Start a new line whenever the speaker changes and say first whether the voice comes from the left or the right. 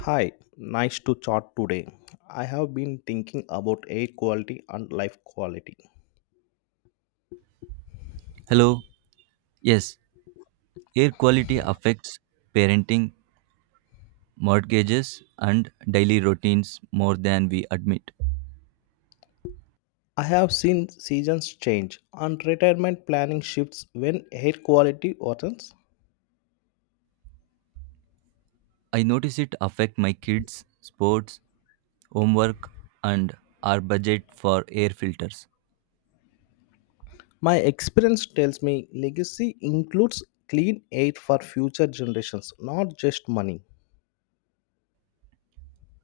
left: Hi, nice to chat today. I have been thinking about air quality and life quality.
right: Hello. Yes, air quality affects parenting, mortgages, and daily routines more than we admit.
left: I have seen seasons change and retirement planning shifts when air quality worsens.
right: I notice it affect my kids, sports, homework, and our budget for air filters.
left: My experience tells me legacy includes clean air for future generations, not just money.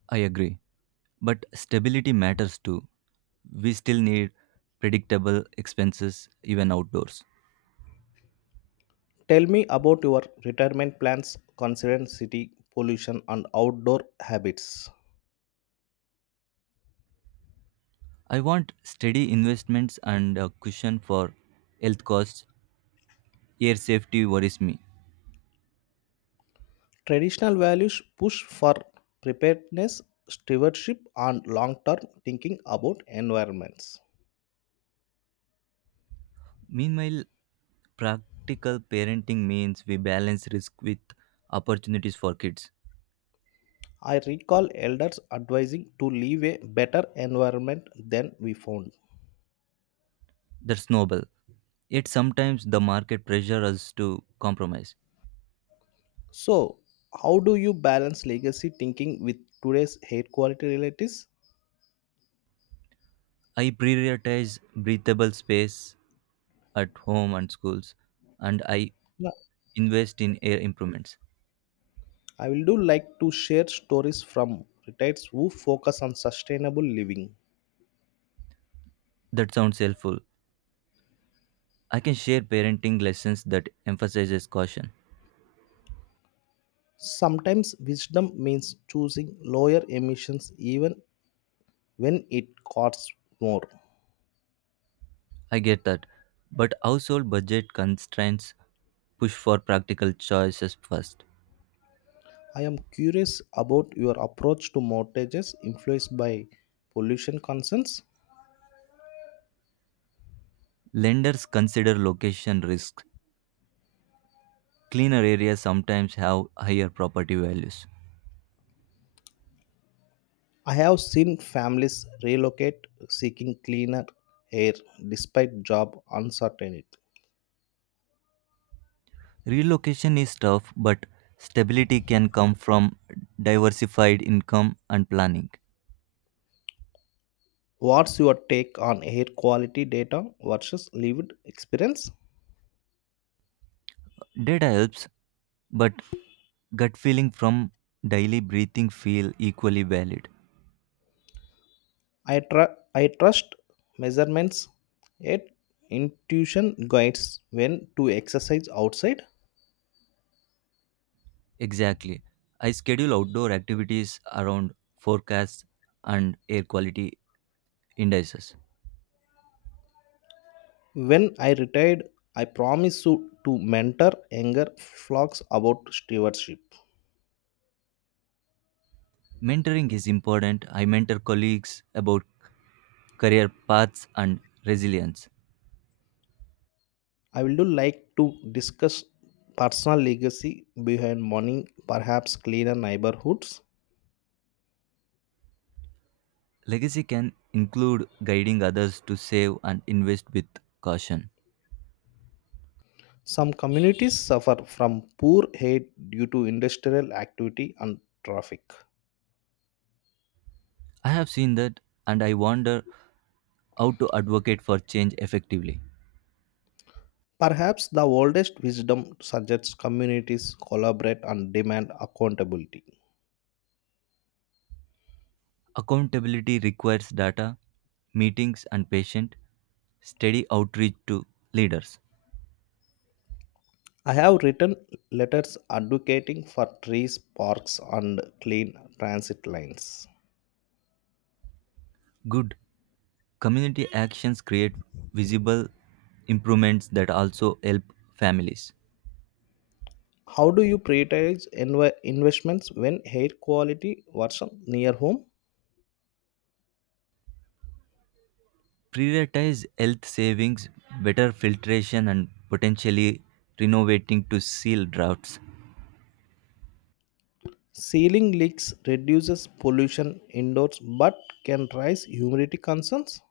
right: I agree, but stability matters too. We still need predictable expenses even outdoors.
left: Tell me about your retirement plans considering city pollution and outdoor habits.
right: I want steady investments and a cushion for health costs. Air safety worries me.
left: Traditional values push for preparedness, stewardship, and long term thinking about environments.
right: Meanwhile, practical parenting means we balance risk with opportunities for kids.
left: I recall elders advising to leave a better environment than we found.
right: That's noble. Yet sometimes the market pressure us to compromise.
left: So, how do you balance legacy thinking with today's air quality realities?
right: I prioritize breathable space at home and schools, and I
left: Yeah,
right: invest in air improvements.
left: I will do like to share stories from retirees who focus on sustainable living.
right: That sounds helpful. I can share parenting lessons that emphasizes caution.
left: Sometimes wisdom means choosing lower emissions even when it costs more.
right: I get that. But household budget constraints push for practical choices first.
left: I am curious about your approach to mortgages influenced by pollution concerns.
right: Lenders consider location risks. Cleaner areas sometimes have higher property values.
left: I have seen families relocate seeking cleaner air despite job uncertainty.
right: Relocation is tough, but stability can come from diversified income and planning.
left: What's your take on air quality data versus lived experience?
right: Data helps, but gut feeling from daily breathing feel equally valid.
left: I trust measurements, yet intuition guides when to exercise outside.
right: Exactly. I schedule outdoor activities around forecasts and air quality indices.
left: When I retired, I promised to mentor younger flocks about stewardship.
right: Mentoring is important. I mentor colleagues about career paths and resilience.
left: I would like to discuss personal legacy behind money, perhaps cleaner neighborhoods.
right: Legacy can include guiding others to save and invest with caution.
left: Some communities suffer from poor air due to industrial activity and traffic.
right: I have seen that and I wonder how to advocate for change effectively.
left: Perhaps the oldest wisdom suggests communities collaborate and demand accountability.
right: Accountability requires data, meetings, and patient, steady outreach to leaders.
left: I have written letters advocating for trees, parks, and clean transit lines.
right: Good. Community actions create visible improvements that also help families.
left: How do you prioritize investments when air quality worsens near home?
right: Prioritize health savings, better filtration, and potentially renovating to seal droughts.
left: Ceiling leaks reduces pollution indoors but can raise humidity concerns.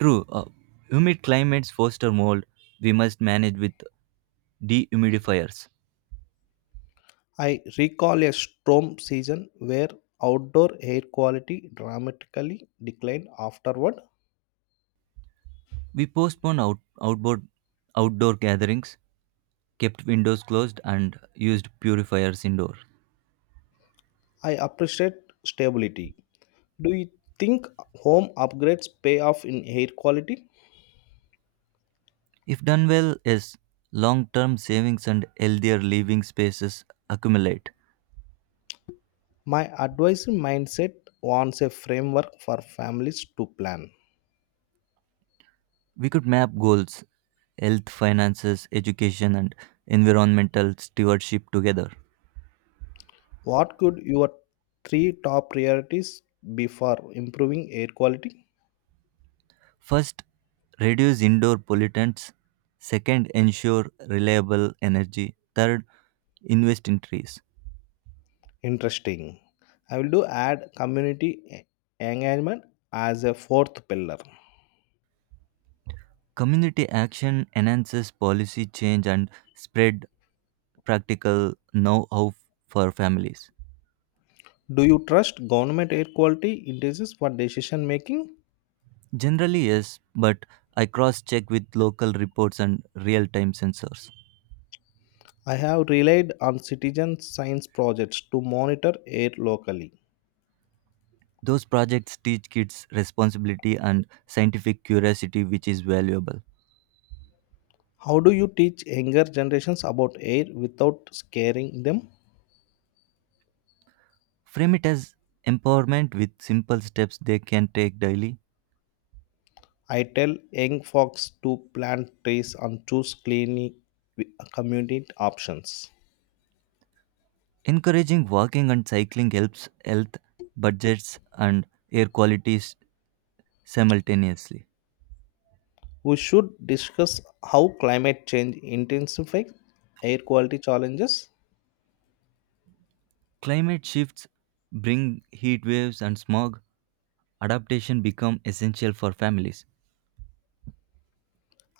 right: True, humid climates foster mold we must manage with dehumidifiers.
left: I recall a storm season where outdoor air quality dramatically declined afterward.
right: We postpone outdoor gatherings, kept windows closed, and used purifiers indoor.
left: I appreciate stability. Do you think home upgrades pay off in air quality?
right: If done well, yes, long term savings and healthier living spaces accumulate.
left: My advisory mindset wants a framework for families to plan.
right: We could map goals, health, finances, education, and environmental stewardship together.
left: What could your three top priorities be for improving air quality?
right: First, reduce indoor pollutants. Second, ensure reliable energy. Third, invest in trees.
left: Interesting. I will do add community engagement as a fourth pillar.
right: Community action enhances policy change and spread practical know-how for families.
left: Do you trust government air quality indices for decision making?
right: Generally, yes, but I cross-check with local reports and real-time sensors.
left: I have relied on citizen science projects to monitor air locally.
right: Those projects teach kids responsibility and scientific curiosity, which is valuable.
left: How do you teach younger generations about air without scaring them?
right: Frame it as empowerment with simple steps they can take daily.
left: I tell young folks to plant trees and choose clean community options.
right: Encouraging walking and cycling helps health, budgets, and air qualities simultaneously.
left: We should discuss how climate change intensifies air quality challenges.
right: Climate shifts bring heat waves and smog. Adaptation become essential for families.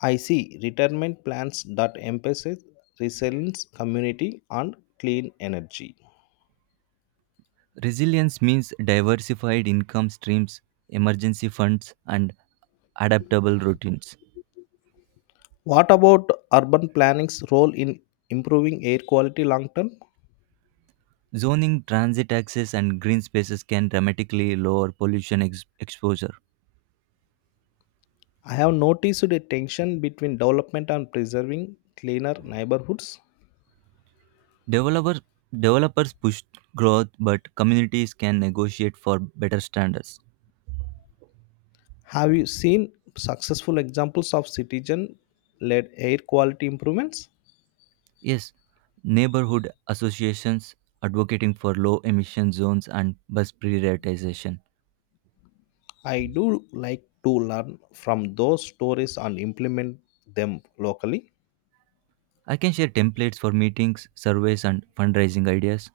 left: I see retirement plans that emphasize resilience, community, and clean energy.
right: Resilience means diversified income streams, emergency funds, and adaptable routines.
left: What about urban planning's role in improving air quality long term?
right: Zoning, transit access, and green spaces can dramatically lower pollution exposure.
left: I have noticed a tension between development and preserving cleaner neighborhoods.
right: Developer, developers push growth, but communities can negotiate for better standards.
left: Have you seen successful examples of citizen led air quality improvements?
right: Yes, neighborhood associations advocating for low emission zones and bus prioritization.
left: I do like to learn from those stories and implement them locally.
right: I can share templates for meetings, surveys, and fundraising ideas.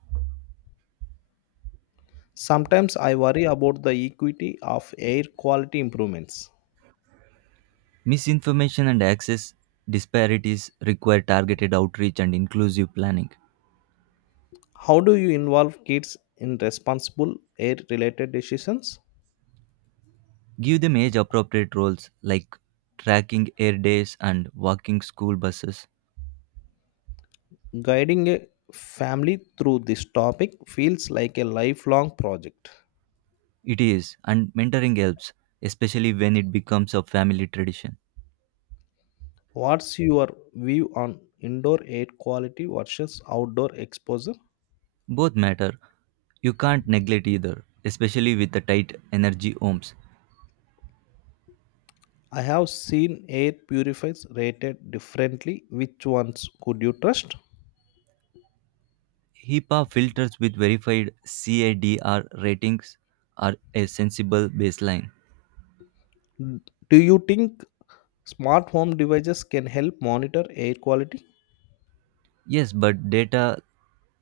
left: Sometimes I worry about the equity of air quality improvements.
right: Misinformation and access disparities require targeted outreach and inclusive planning.
left: How do you involve kids in responsible air related decisions?
right: Give them age appropriate roles like tracking air days and walking school buses.
left: Guiding a family through this topic feels like a lifelong project.
right: It is, and mentoring helps, especially when it becomes a family tradition.
left: What's your view on indoor air quality versus outdoor exposure?
right: Both matter. You can't neglect either, especially with the tight energy homes.
left: I have seen air purifiers rated differently. Which ones could you trust?
right: HIPAA filters with verified CADR ratings are a sensible baseline.
left: Do you think smart home devices can help monitor air quality?
right: Yes, but data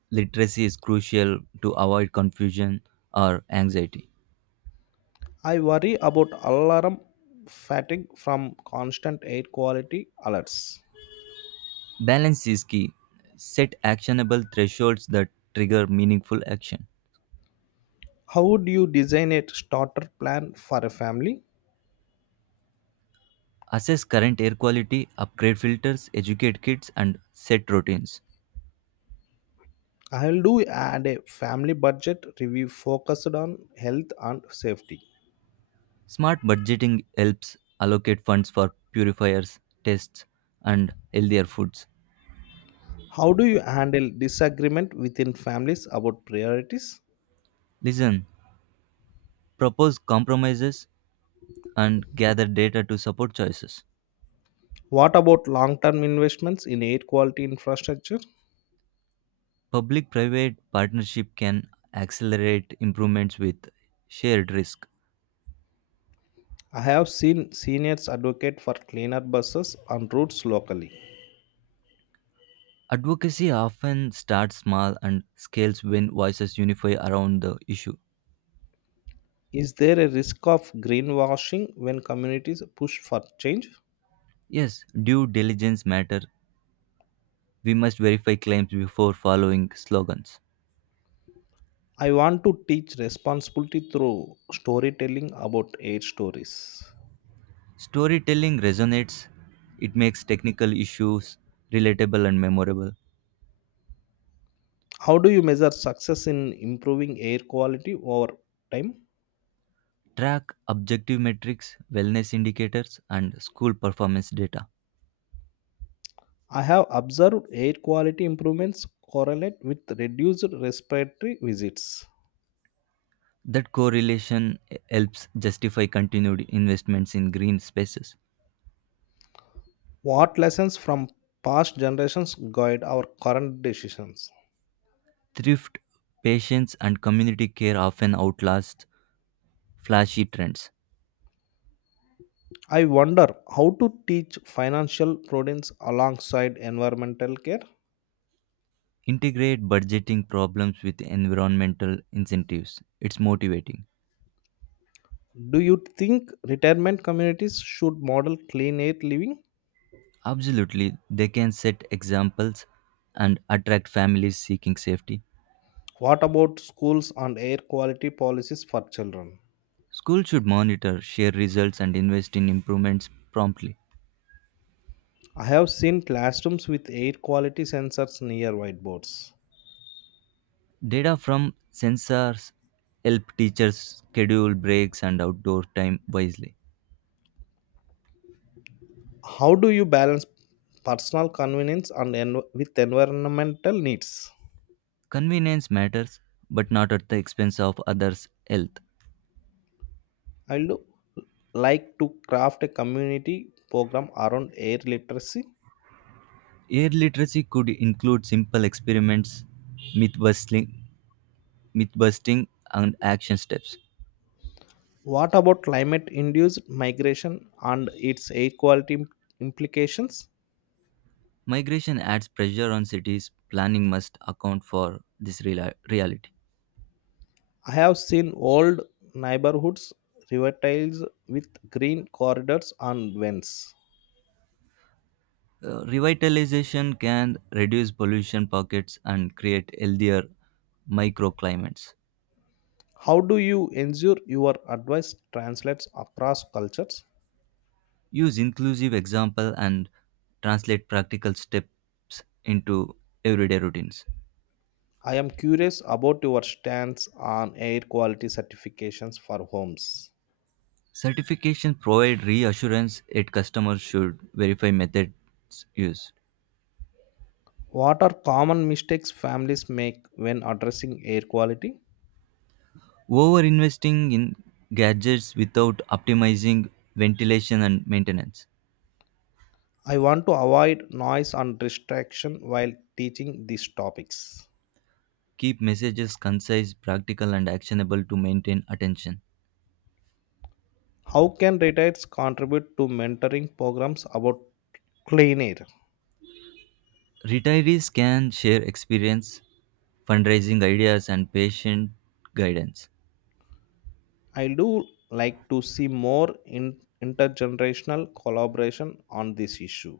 right: literacy is crucial to avoid confusion or anxiety.
left: I worry about alarm fatigue from constant air quality alerts.
right: Balance is key. Set actionable thresholds that trigger meaningful action.
left: How would you design a starter plan for a family?
right: Assess current air quality, upgrade filters, educate kids, and set routines.
left: I'll do add a family budget review focused on health and safety.
right: Smart budgeting helps allocate funds for purifiers, tests, and healthier foods.
left: How do you handle disagreement within families about priorities?
right: Listen, propose compromises, and gather data to support choices.
left: What about long term investments in air quality infrastructure?
right: Public private partnership can accelerate improvements with shared risk.
left: I have seen seniors advocate for cleaner buses and routes locally.
right: Advocacy often starts small and scales when voices unify around the issue.
left: Is there a risk of greenwashing when communities push for change?
right: Yes, due diligence matter. We must verify claims before following slogans.
left: I want to teach responsibility through storytelling about air stories.
right: Storytelling resonates, it makes technical issues relatable and memorable.
left: How do you measure success in improving air quality over time?
right: Track objective metrics, wellness indicators, and school performance data.
left: I have observed air quality improvements correlate with reduced respiratory visits.
right: That correlation helps justify continued investments in green spaces.
left: What lessons from past generations guide our current decisions?
right: Thrift, patience, and community care often outlast flashy trends.
left: I wonder how to teach financial prudence alongside environmental care.
right: Integrate budgeting problems with environmental incentives. It's motivating.
left: Do you think retirement communities should model clean air living?
right: Absolutely, they can set examples and attract families seeking safety.
left: What about schools and air quality policies for children?
right: Schools should monitor, share results, and invest in improvements promptly.
left: I have seen classrooms with air quality sensors near whiteboards.
right: Data from sensors help teachers schedule breaks and outdoor time wisely.
left: How do you balance personal convenience and with environmental needs?
right: Convenience matters, but not at the expense of others' health.
left: I would like to craft a community program around air literacy.
right: Air literacy could include simple experiments, myth busting, myth busting, and action steps.
left: What about climate induced migration and its air quality implications?
right: Migration adds pressure on cities. Planning must account for this reality.
left: I have seen old neighborhoods revitalized with green corridors and vents.
right: Revitalization can reduce pollution pockets and create healthier microclimates.
left: How do you ensure your advice translates across cultures?
right: Use inclusive example and translate practical steps into everyday routines.
left: I am curious about your stance on air quality certifications for homes.
right: Certification provide reassurance that customers should verify methods used.
left: What are common mistakes families make when addressing air quality?
right: Over investing in gadgets without optimizing ventilation and maintenance.
left: I want to avoid noise and distraction while teaching these topics.
right: Keep messages concise, practical, and actionable to maintain attention.
left: How can retirees contribute to mentoring programs about clean air?
right: Retirees can share experience, fundraising ideas, and patient guidance.
left: I do like to see more intergenerational collaboration on this issue.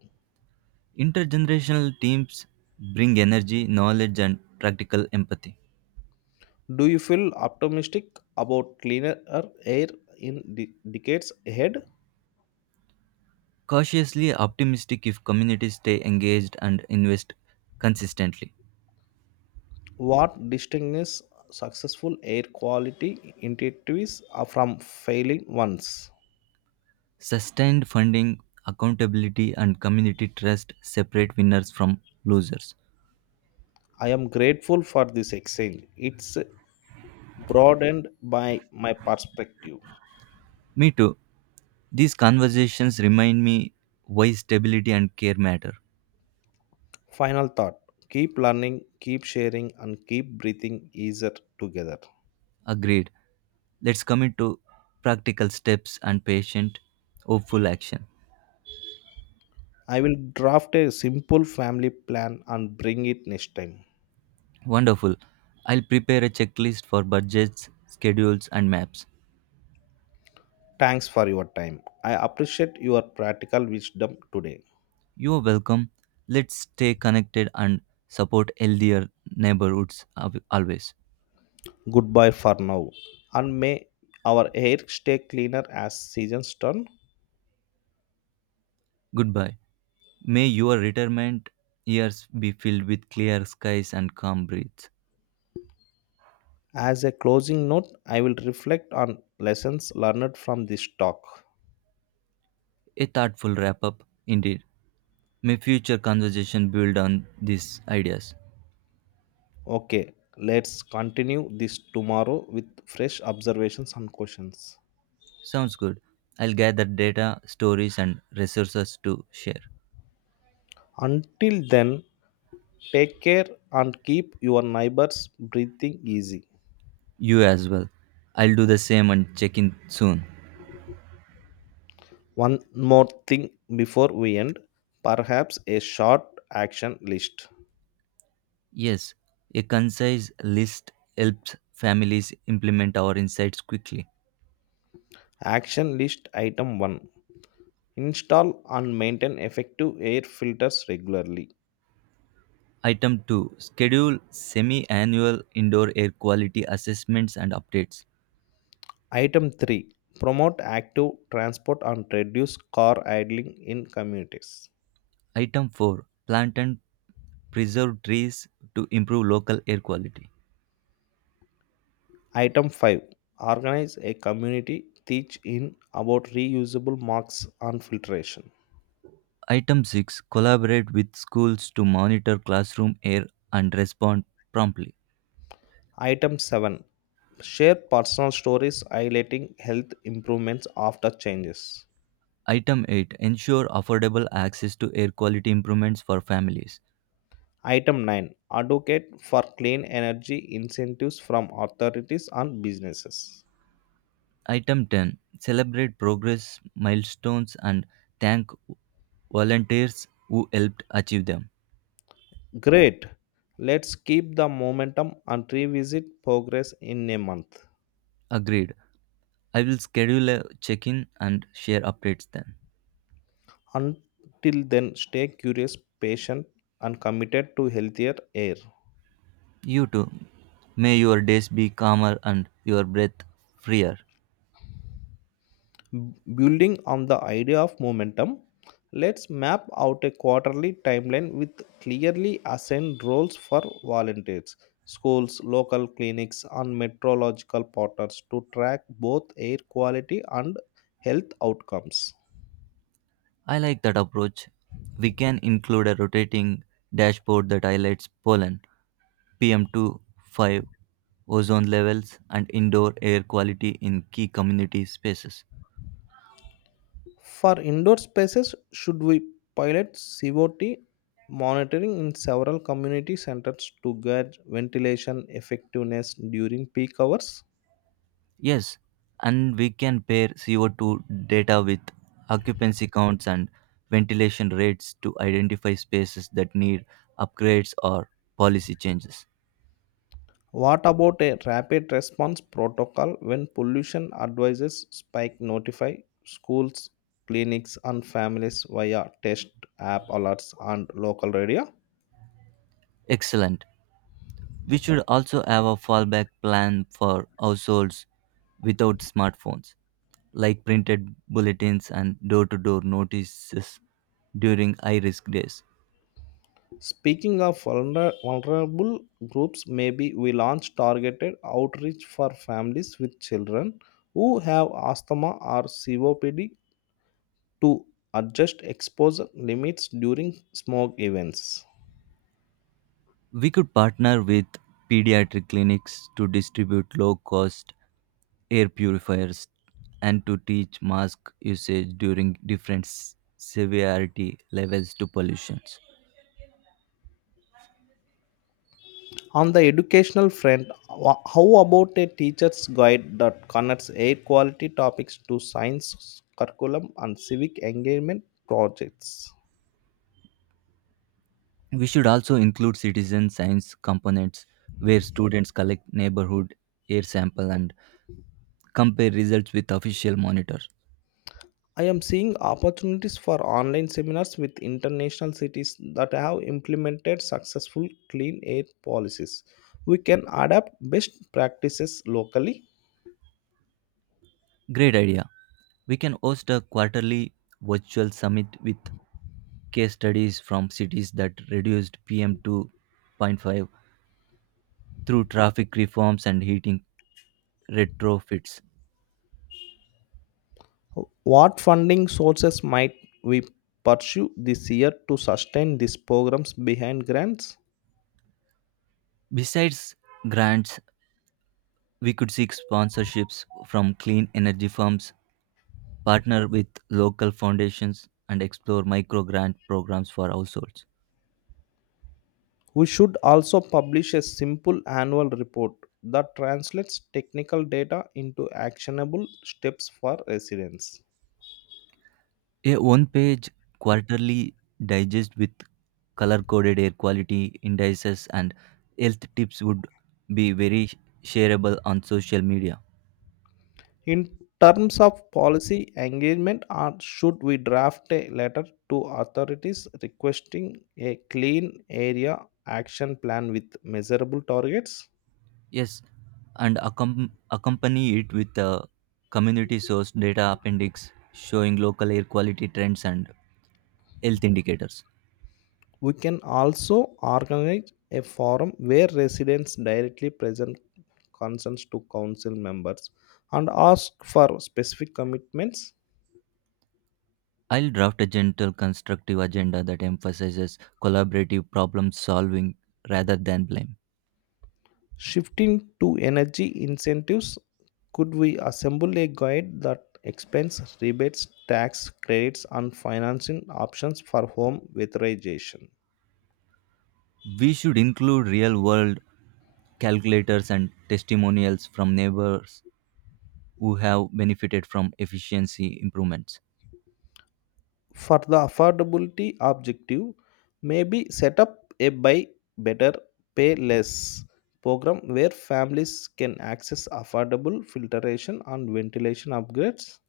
right: Intergenerational teams bring energy, knowledge, and practical empathy.
left: Do you feel optimistic about cleaner air in decades ahead?
right: Cautiously optimistic if communities stay engaged and invest consistently.
left: What distinguishes successful air quality initiatives are from failing ones?
right: Sustained funding, accountability, and community trust separate winners from losers.
left: I am grateful for this exchange. It's broadened by my perspective.
right: Me too. These conversations remind me why stability and care matter.
left: Final thought: keep learning, keep sharing, and keep breathing easier together.
right: Agreed. Let's commit to practical steps and patient, hopeful action.
left: I will draft a simple family plan and bring it next time.
right: Wonderful. I'll prepare a checklist for budgets, schedules, and maps.
left: Thanks for your time. I appreciate your practical wisdom today.
right: You are welcome. Let's stay connected and support healthier neighborhoods always.
left: Goodbye for now. And may our hair stay cleaner as seasons turn.
right: Goodbye. May your retirement years be filled with clear skies and calm breeze.
left: As a closing note, I will reflect on lessons learned from this talk.
right: A thoughtful wrap up, indeed. May future conversation build on these ideas.
left: Okay, let's continue this tomorrow with fresh observations and questions.
right: Sounds good. I'll gather data, stories, and resources to share.
left: Until then, take care and keep your neighbors breathing easy.
right: You as well. I'll do the same and check in soon.
left: One more thing before we end, perhaps a short action list.
right: Yes, a concise list helps families implement our insights quickly.
left: Action list item 1: Install and maintain effective air filters regularly.
right: Item 2. Schedule semi annual indoor air quality assessments and updates.
left: Item 3: Promote active transport and reduce car idling in communities.
right: Item 4. Plant and preserve trees to improve local air quality.
left: Item 5: Organize a community teach in about reusable marks and filtration.
right: Item 6. Collaborate with schools to monitor classroom air and respond promptly.
left: Item 7: Share personal stories highlighting health improvements after changes.
right: Item 8. Ensure affordable access to air quality improvements for families.
left: Item 9: Advocate for clean energy incentives from authorities and businesses.
right: Item 10. Celebrate progress milestones and thank volunteers who helped achieve them.
left: Great! Let's keep the momentum and revisit progress in a month.
right: Agreed. I will schedule a check in and share updates then.
left: Until then, stay curious, patient, and committed to healthier air.
right: You too. May your days be calmer and your breath freer.
left: Building on the idea of momentum, let's map out a quarterly timeline with clearly assigned roles for volunteers, schools, local clinics and meteorological partners to track both air quality and health outcomes.
right: I like that approach. We can include a rotating dashboard that highlights pollen, PM2.5, ozone levels, and indoor air quality in key community spaces.
left: For indoor spaces, should we pilot cot monitoring in several community centers to gauge ventilation effectiveness during peak hours?
right: Yes, and we can pair CO2 data with occupancy counts and ventilation rates to identify spaces that need upgrades or policy changes.
left: What about a rapid response protocol when pollution advises spike, notify schools, clinics, and families via test app alerts and local radio?
right: Excellent. We should also have a fallback plan for households without smartphones, like printed bulletins and door to door notices during high risk days.
left: Speaking of vulnerable groups, maybe we launch targeted outreach for families with children who have asthma or COPD to adjust exposure limits during smoke events.
right: We could partner with pediatric clinics to distribute low cost air purifiers and to teach mask usage during different severity levels to pollutions.
left: On the educational front, how about a teacher's guide that connects air quality topics to science curriculum and civic engagement projects?
right: We should also include citizen science components where students collect neighborhood air sample and compare results with official monitors.
left: I am seeing opportunities for online seminars with international cities that have implemented successful clean air policies. We can adapt best practices locally.
right: Great idea. We can host a quarterly virtual summit with case studies from cities that reduced PM2.5 through traffic reforms and heating retrofits.
left: What funding sources might we pursue this year to sustain these programs behind grants?
right: Besides grants, we could seek sponsorships from clean energy firms, partner with local foundations, and explore micro grant programs for households.
left: We should also publish a simple annual report that translates technical data into actionable steps for residents.
right: A one-page quarterly digest with color-coded air quality indices and health tips would be very shareable on social media.
left: In terms of policy engagement, or should we draft a letter to authorities requesting a clean area action plan with measurable targets?
right: Yes, and accompany it with a community-sourced data appendix showing local air quality trends and health indicators.
left: We can also organize a forum where residents directly present concerns to council members and ask for specific commitments.
right: I'll draft a gentle, constructive agenda that emphasizes collaborative problem solving rather than blame.
left: Shifting to energy incentives, could we assemble a guide that explains rebates, tax credits, and financing options for home weatherization?
right: We should include real world calculators and testimonials from neighbors who have benefited from efficiency improvements.
left: For the affordability objective, maybe set up a buy better, pay less program where families can access affordable filtration and ventilation upgrades.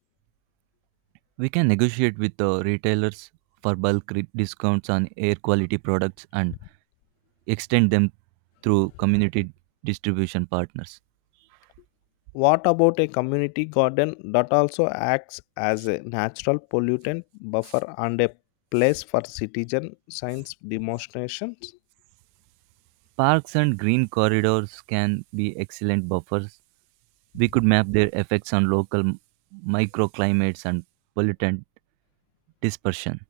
right: We can negotiate with the retailers for bulk discounts on air quality products and extend them through community distribution partners.
left: What about a community garden that also acts as a natural pollutant buffer and a place for citizen science demonstrations?
right: Parks and green corridors can be excellent buffers. We could map their effects on local microclimates and pollutant dispersion.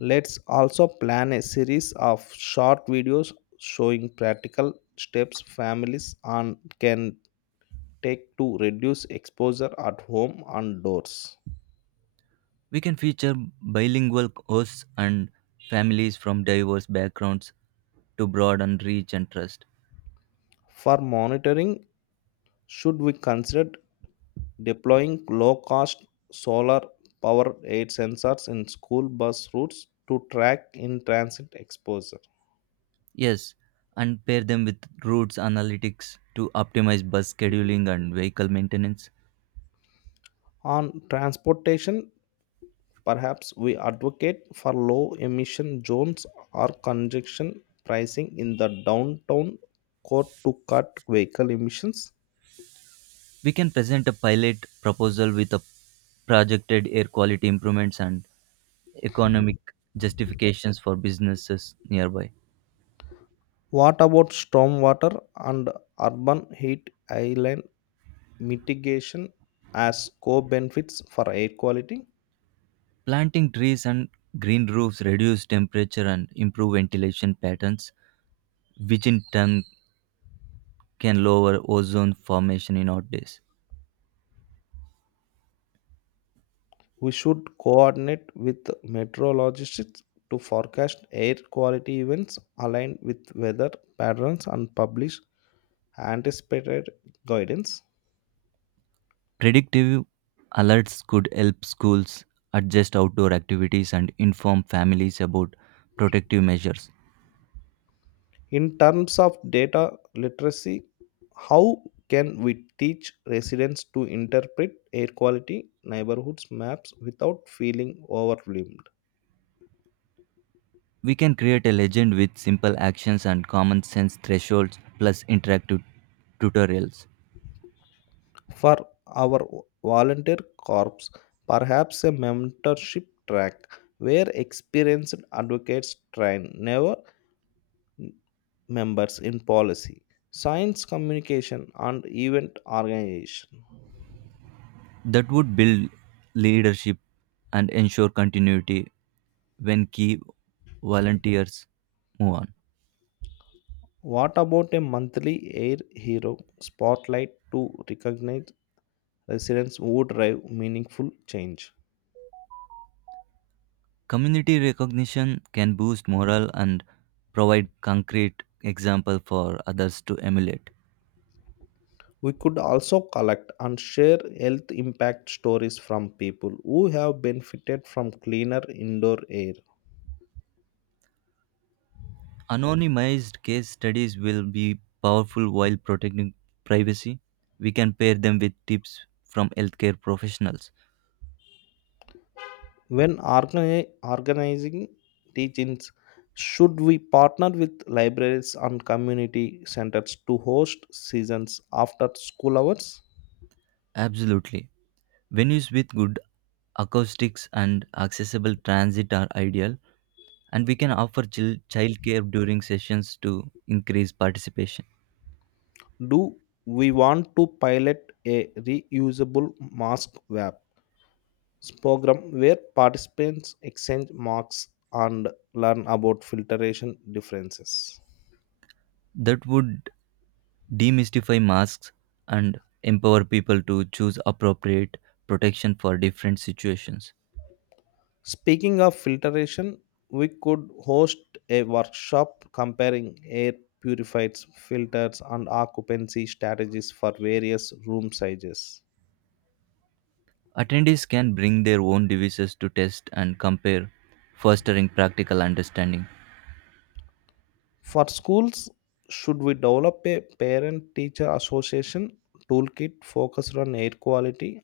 left: Let's also plan a series of short videos showing practical steps families and can take to reduce exposure at home and doors.
right: We can feature bilingual hosts and families from diverse backgrounds to broaden reach and trust.
left: For monitoring, should we consider deploying low cost solar powered aid sensors in school bus routes to track in transit exposure?
right: Yes, and pair them with routes analytics to optimize bus scheduling and vehicle maintenance.
left: On transportation, perhaps we advocate for low emission zones or congestion pricing in the downtown core to cut vehicle emissions.
right: We can present a pilot proposal with a projected air quality improvements and economic justifications for businesses nearby.
left: What about stormwater and urban heat island mitigation as co benefits for air quality?
right: Planting trees and green roofs reduce temperature and improve ventilation patterns, which in turn can lower ozone formation in hot days.
left: We should coordinate with meteorologists to forecast air quality events aligned with weather patterns and publish anticipated guidance.
right: Predictive alerts could help schools adjust outdoor activities and inform families about protective measures.
left: In terms of data literacy, how can we teach residents to interpret air quality neighborhoods maps without feeling overwhelmed?
right: We can create a legend with simple actions and common sense thresholds plus interactive tutorials.
left: For our volunteer corps, perhaps a mentorship track where experienced advocates train never members in policy, science communication, and event organization.
right: That would build leadership and ensure continuity when key volunteers move on.
left: What about a monthly Air Hero spotlight to recognize residents who drive meaningful change?
right: Community recognition can boost morale and provide concrete example for others to emulate.
left: We could also collect and share health impact stories from people who have benefited from cleaner indoor air.
right: Anonymized case studies will be powerful while protecting privacy. We can pair them with tips from healthcare professionals.
left: When organizing teachings, should we partner with libraries and community centers to host seasons after school hours?
right: Absolutely. Venues with good acoustics and accessible transit are ideal, and we can offer childcare during sessions to increase participation.
left: Do we want to pilot a reusable mask web program where participants exchange marks and learn about filtration differences?
right: That would demystify masks and empower people to choose appropriate protection for different situations.
left: Speaking of filtration, we could host a workshop comparing air purifiers, filters, and occupancy strategies for various room sizes.
right: Attendees can bring their own devices to test and compare, fostering practical understanding.
left: For schools, should we develop a parent teacher association toolkit focused on air quality,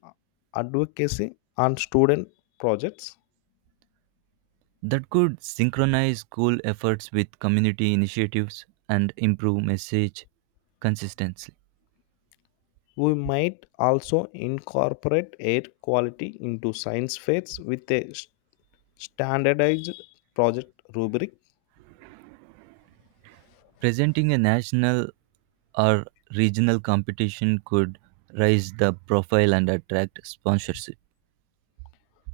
left: advocacy, and student projects?
right: That could synchronize school efforts with community initiatives and improve message consistency.
left: We might also incorporate air quality into science fairs with a standardized project rubric.
right: Presenting a national or regional competition could raise the profile and attract sponsorship.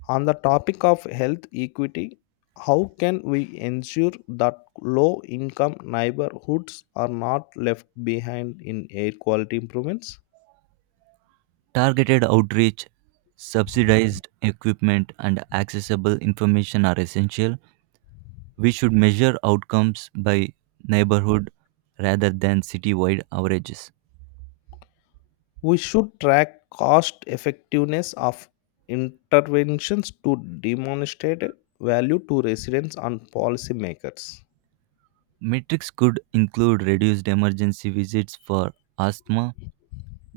left: On the topic of health equity, how can we ensure that low income neighborhoods are not left behind in air quality improvements?
right: Targeted outreach, subsidized equipment, and accessible information are essential. We should measure outcomes by neighborhood rather than city-wide averages.
left: We should track cost effectiveness of interventions to demonstrate value to residents and policymakers.
right: Metrics could include reduced emergency visits for asthma,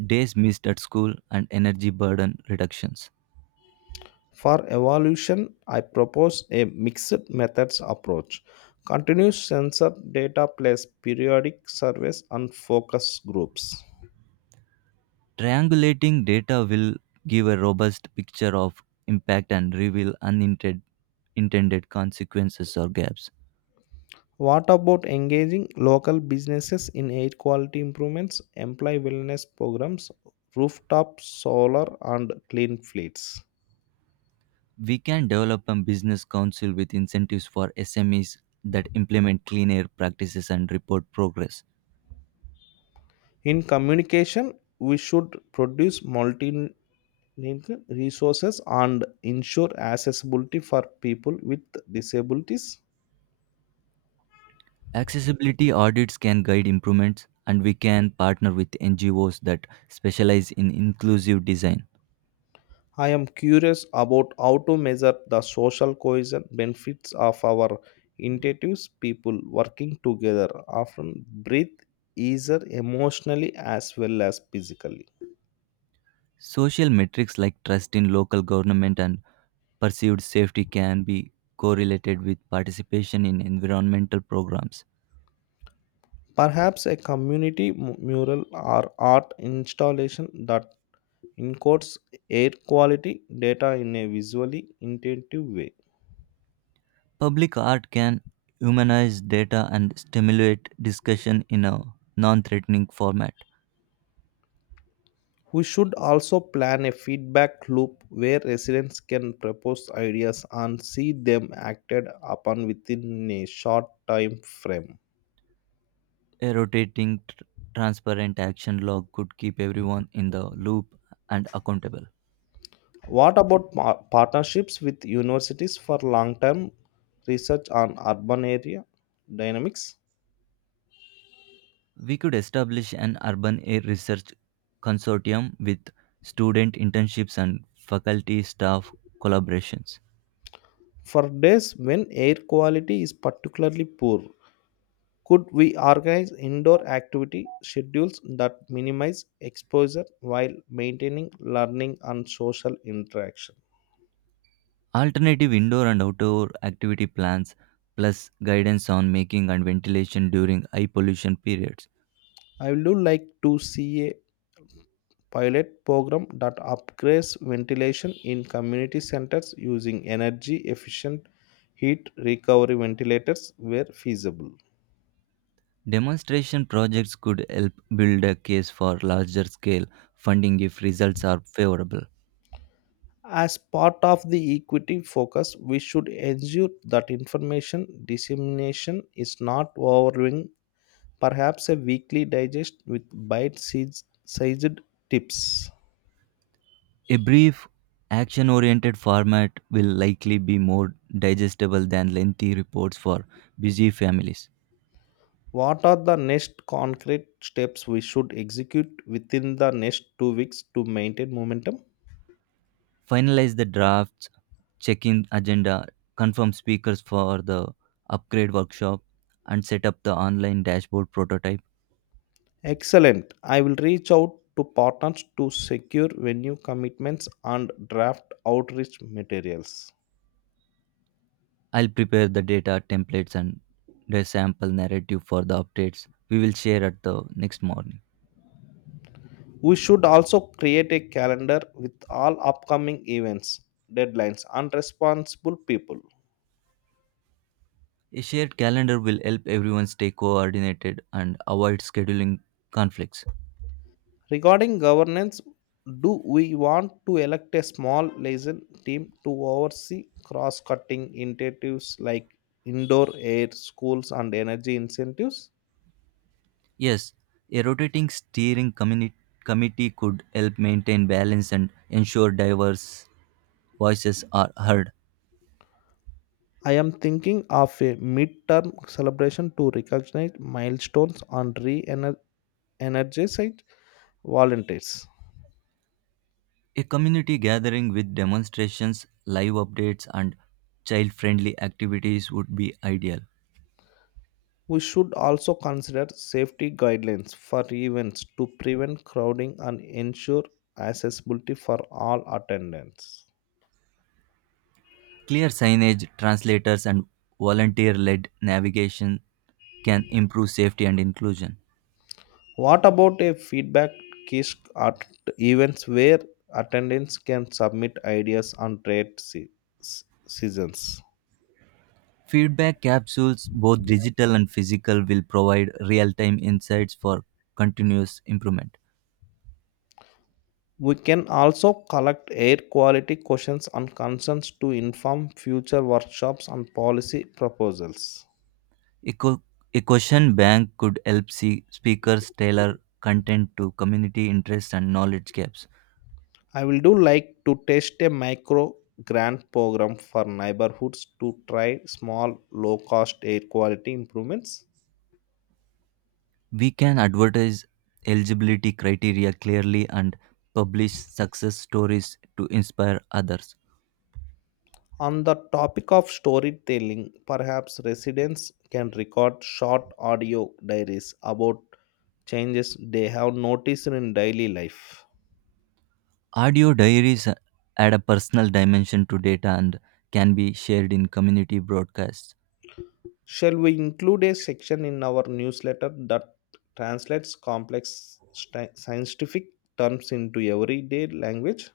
right: days missed at school, and energy burden reductions.
left: For evaluation, I propose a mixed methods approach. Continuous sensor data plus periodic surveys and focus groups.
right: Triangulating data will give a robust picture of impact and reveal unintended intended consequences or gaps.
left: What about engaging local businesses in air quality improvements, employee wellness programs, rooftop solar, and clean fleets?
right: We can develop a business council with incentives for SMEs that implement clean air practices and report progress.
left: In communication, we should produce multi resources and ensure accessibility for people with disabilities.
right: Accessibility audits can guide improvements, and we can partner with NGOs that specialize in inclusive design.
left: I am curious about how to measure the social cohesion benefits of our intuitives. People working together often breathe easier emotionally as well as physically.
right: Social metrics like trust in local government and perceived safety can be correlated with participation in environmental programs.
left: Perhaps a community mural or art installation that encodes air quality data in a visually intuitive way.
right: Public art can humanize data and stimulate discussion in a non threatening format.
left: We should also plan a feedback loop where residents can propose ideas and see them acted upon within a short time frame.
right: A rotating transparent action log could keep everyone in the loop and accountable.
left: What about partnerships with universities for long term research on urban area dynamics?
right: We could establish an urban air research consortium with student internships and faculty staff collaborations.
left: For days when air quality is particularly poor, could we organize indoor activity schedules that minimize exposure while maintaining learning and social interaction?
right: Alternative indoor and outdoor activity plans, plus guidance on making and ventilation during high pollution periods.
left: I would like to see a pilot program that upgrades ventilation in community centers using energy efficient heat recovery ventilators where feasible.
right: Demonstration projects could help build a case for larger scale funding if results are favorable.
left: As part of the equity focus, we should ensure that information dissemination is not overwhelming, perhaps a weekly digest with bite sized tips.
right: A brief, action oriented format will likely be more digestible than lengthy reports for busy families.
left: What are the next concrete steps we should execute within the next 2 weeks to maintain momentum?
right: Finalize the drafts, check in agenda, confirm speakers for the upgrade workshop, and set up the online dashboard prototype.
left: Excellent. I will reach out to partners to secure venue commitments and draft outreach materials.
right: I'll prepare the data templates and the sample narrative for the updates we will share at the next morning.
left: We should also create a calendar with all upcoming events, deadlines, and responsible people.
right: A shared calendar will help everyone stay coordinated and avoid scheduling conflicts.
left: Regarding governance, do we want to elect a small liaison team to oversee cross cutting initiatives like indoor air, schools, and energy incentives?
right: Yes, a rotating steering committee could help maintain balance and ensure diverse voices are heard.
left: I am thinking of a mid-term celebration to recognize milestones and re energize volunteers.
right: A community gathering with demonstrations, live updates, and child friendly activities would be ideal.
left: We should also consider safety guidelines for events to prevent crowding and ensure accessibility for all attendants.
right: Clear signage, translators, and volunteer led navigation can improve safety and inclusion.
left: What about a feedback kisk at events where attendants can submit ideas on seasons?
right: Feedback capsules, both digital and physical, will provide real time insights for continuous improvement.
left: We can also collect air quality questions and concerns to inform future workshops and policy proposals.
right: A, co- a question bank could help see speakers tailor content to community interests and knowledge gaps.
left: I will do like to test a micro grant program for neighborhoods to try small low cost air quality improvements.
right: We can advertise eligibility criteria clearly and publish success stories to inspire others.
left: On the topic of storytelling, perhaps residents can record short audio diaries about changes they have noticed in daily life.
right: Audio diaries add a personal dimension to data and can be shared in community broadcasts.
left: Shall we include a section in our newsletter that translates complex scientific terms into everyday language?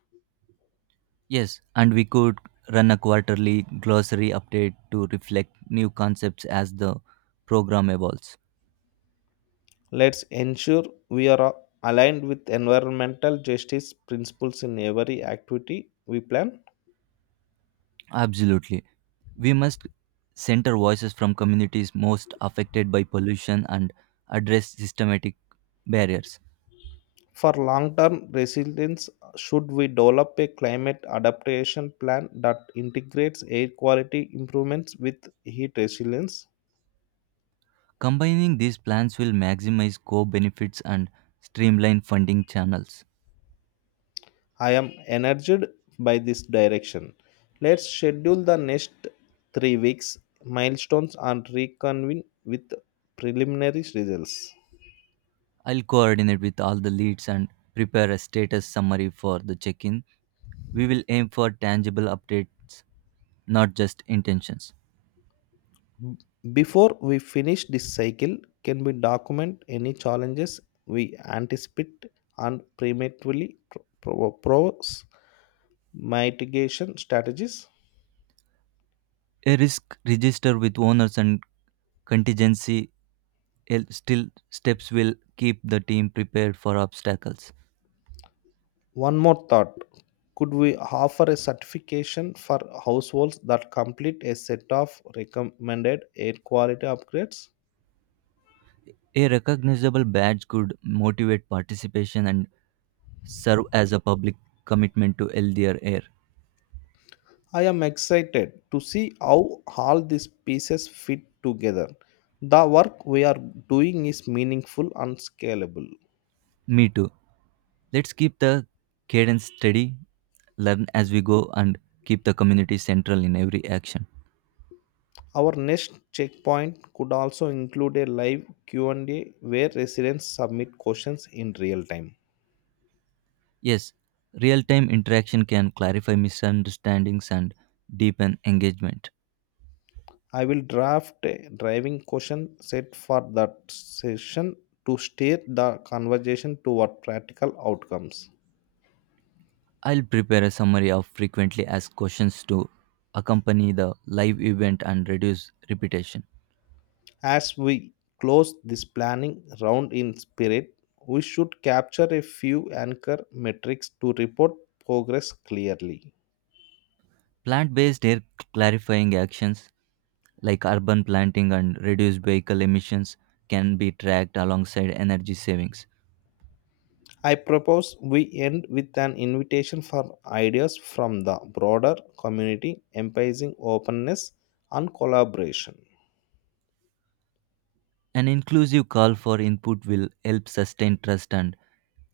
right: Yes, and we could run a quarterly glossary update to reflect new concepts as the program evolves.
left: Let's ensure we are aligned with environmental justice principles in every activity we plan.
right: Absolutely. We must center voices from communities most affected by pollution and address systematic barriers.
left: For long term resilience, should we develop a climate adaptation plan that integrates air quality improvements with heat resilience?
right: Combining these plans will maximize co benefits and streamline funding channels.
left: I am energized by this direction. Let's schedule the next 3 weeks milestones and reconvene with preliminary results.
right: I'll coordinate with all the leads and prepare a status summary for the check in. We will aim for tangible updates, not just intentions.
left: B- Before we finish this cycle, can we document any challenges we anticipate and prematurely propose mitigation strategies.
right: A risk register with owners and contingency still steps will keep the team prepared for obstacles.
left: One more thought, could we offer a certification for households that complete a set of recommended air quality upgrades?
right: A recognizable badge could motivate participation and serve as a public commitment to healthier air.
left: I am excited to see how all these pieces fit together. The work we are doing is meaningful and scalable.
right: Me too. Let's keep the cadence steady, learn as we go, and keep the community central in every action.
left: Our next checkpoint could also include a live Q&A where residents submit questions in real time.
right: Yes, real time interaction can clarify misunderstandings and deepen engagement.
left: I will draft a driving question set for that session to steer the conversation toward practical outcomes.
right: I'll prepare a summary of frequently asked questions to accompany the live event and reduce repetition.
left: As we close this planning round in spirit, we should capture a few anchor metrics to report progress clearly.
right: Plant based air clarifying actions like urban planting and reduced vehicle emissions can be tracked alongside energy savings.
left: I propose we end with an invitation for ideas from the broader community emphasizing openness and collaboration.
right: An inclusive call for input will help sustain trust and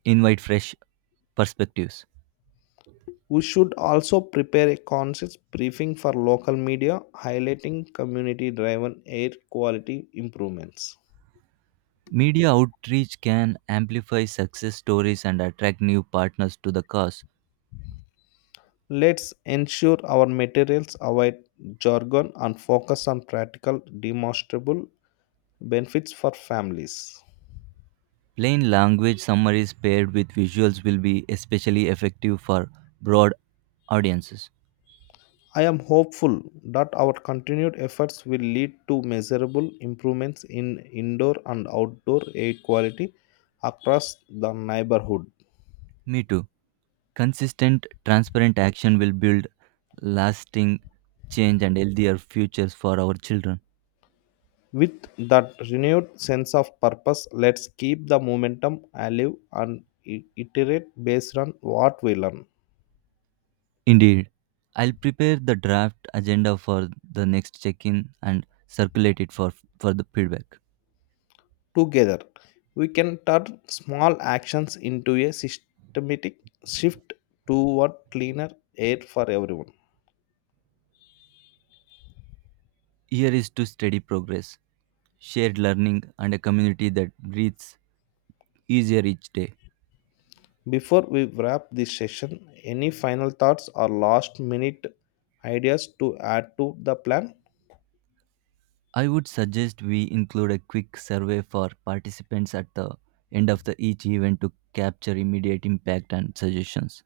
right: invite fresh perspectives.
left: We should also prepare a conscious briefing for local media highlighting community driven air quality improvements.
right: Media outreach can amplify success stories and attract new partners to the cause.
left: Let's ensure our materials avoid jargon and focus on practical, demonstrable benefits for families.
right: Plain language summaries paired with visuals will be especially effective for broad audiences.
left: I am hopeful that our continued efforts will lead to measurable improvements in indoor and outdoor air quality across the neighborhood.
right: Me too. Consistent, transparent action will build lasting change and healthier futures for our children.
left: With that renewed sense of purpose, let's keep the momentum alive and iterate based on what we learn.
right: Indeed, I'll prepare the draft agenda for the next check in and circulate it for the feedback.
left: Together, we can turn small actions into a systematic shift toward cleaner air for everyone.
right: Here is to steady progress, shared learning, and a community that breathes easier each day.
left: Before we wrap this session, any final thoughts or last minute ideas to add to the plan?
right: I would suggest we include a quick survey for participants at the end of the each event to capture immediate impact and suggestions.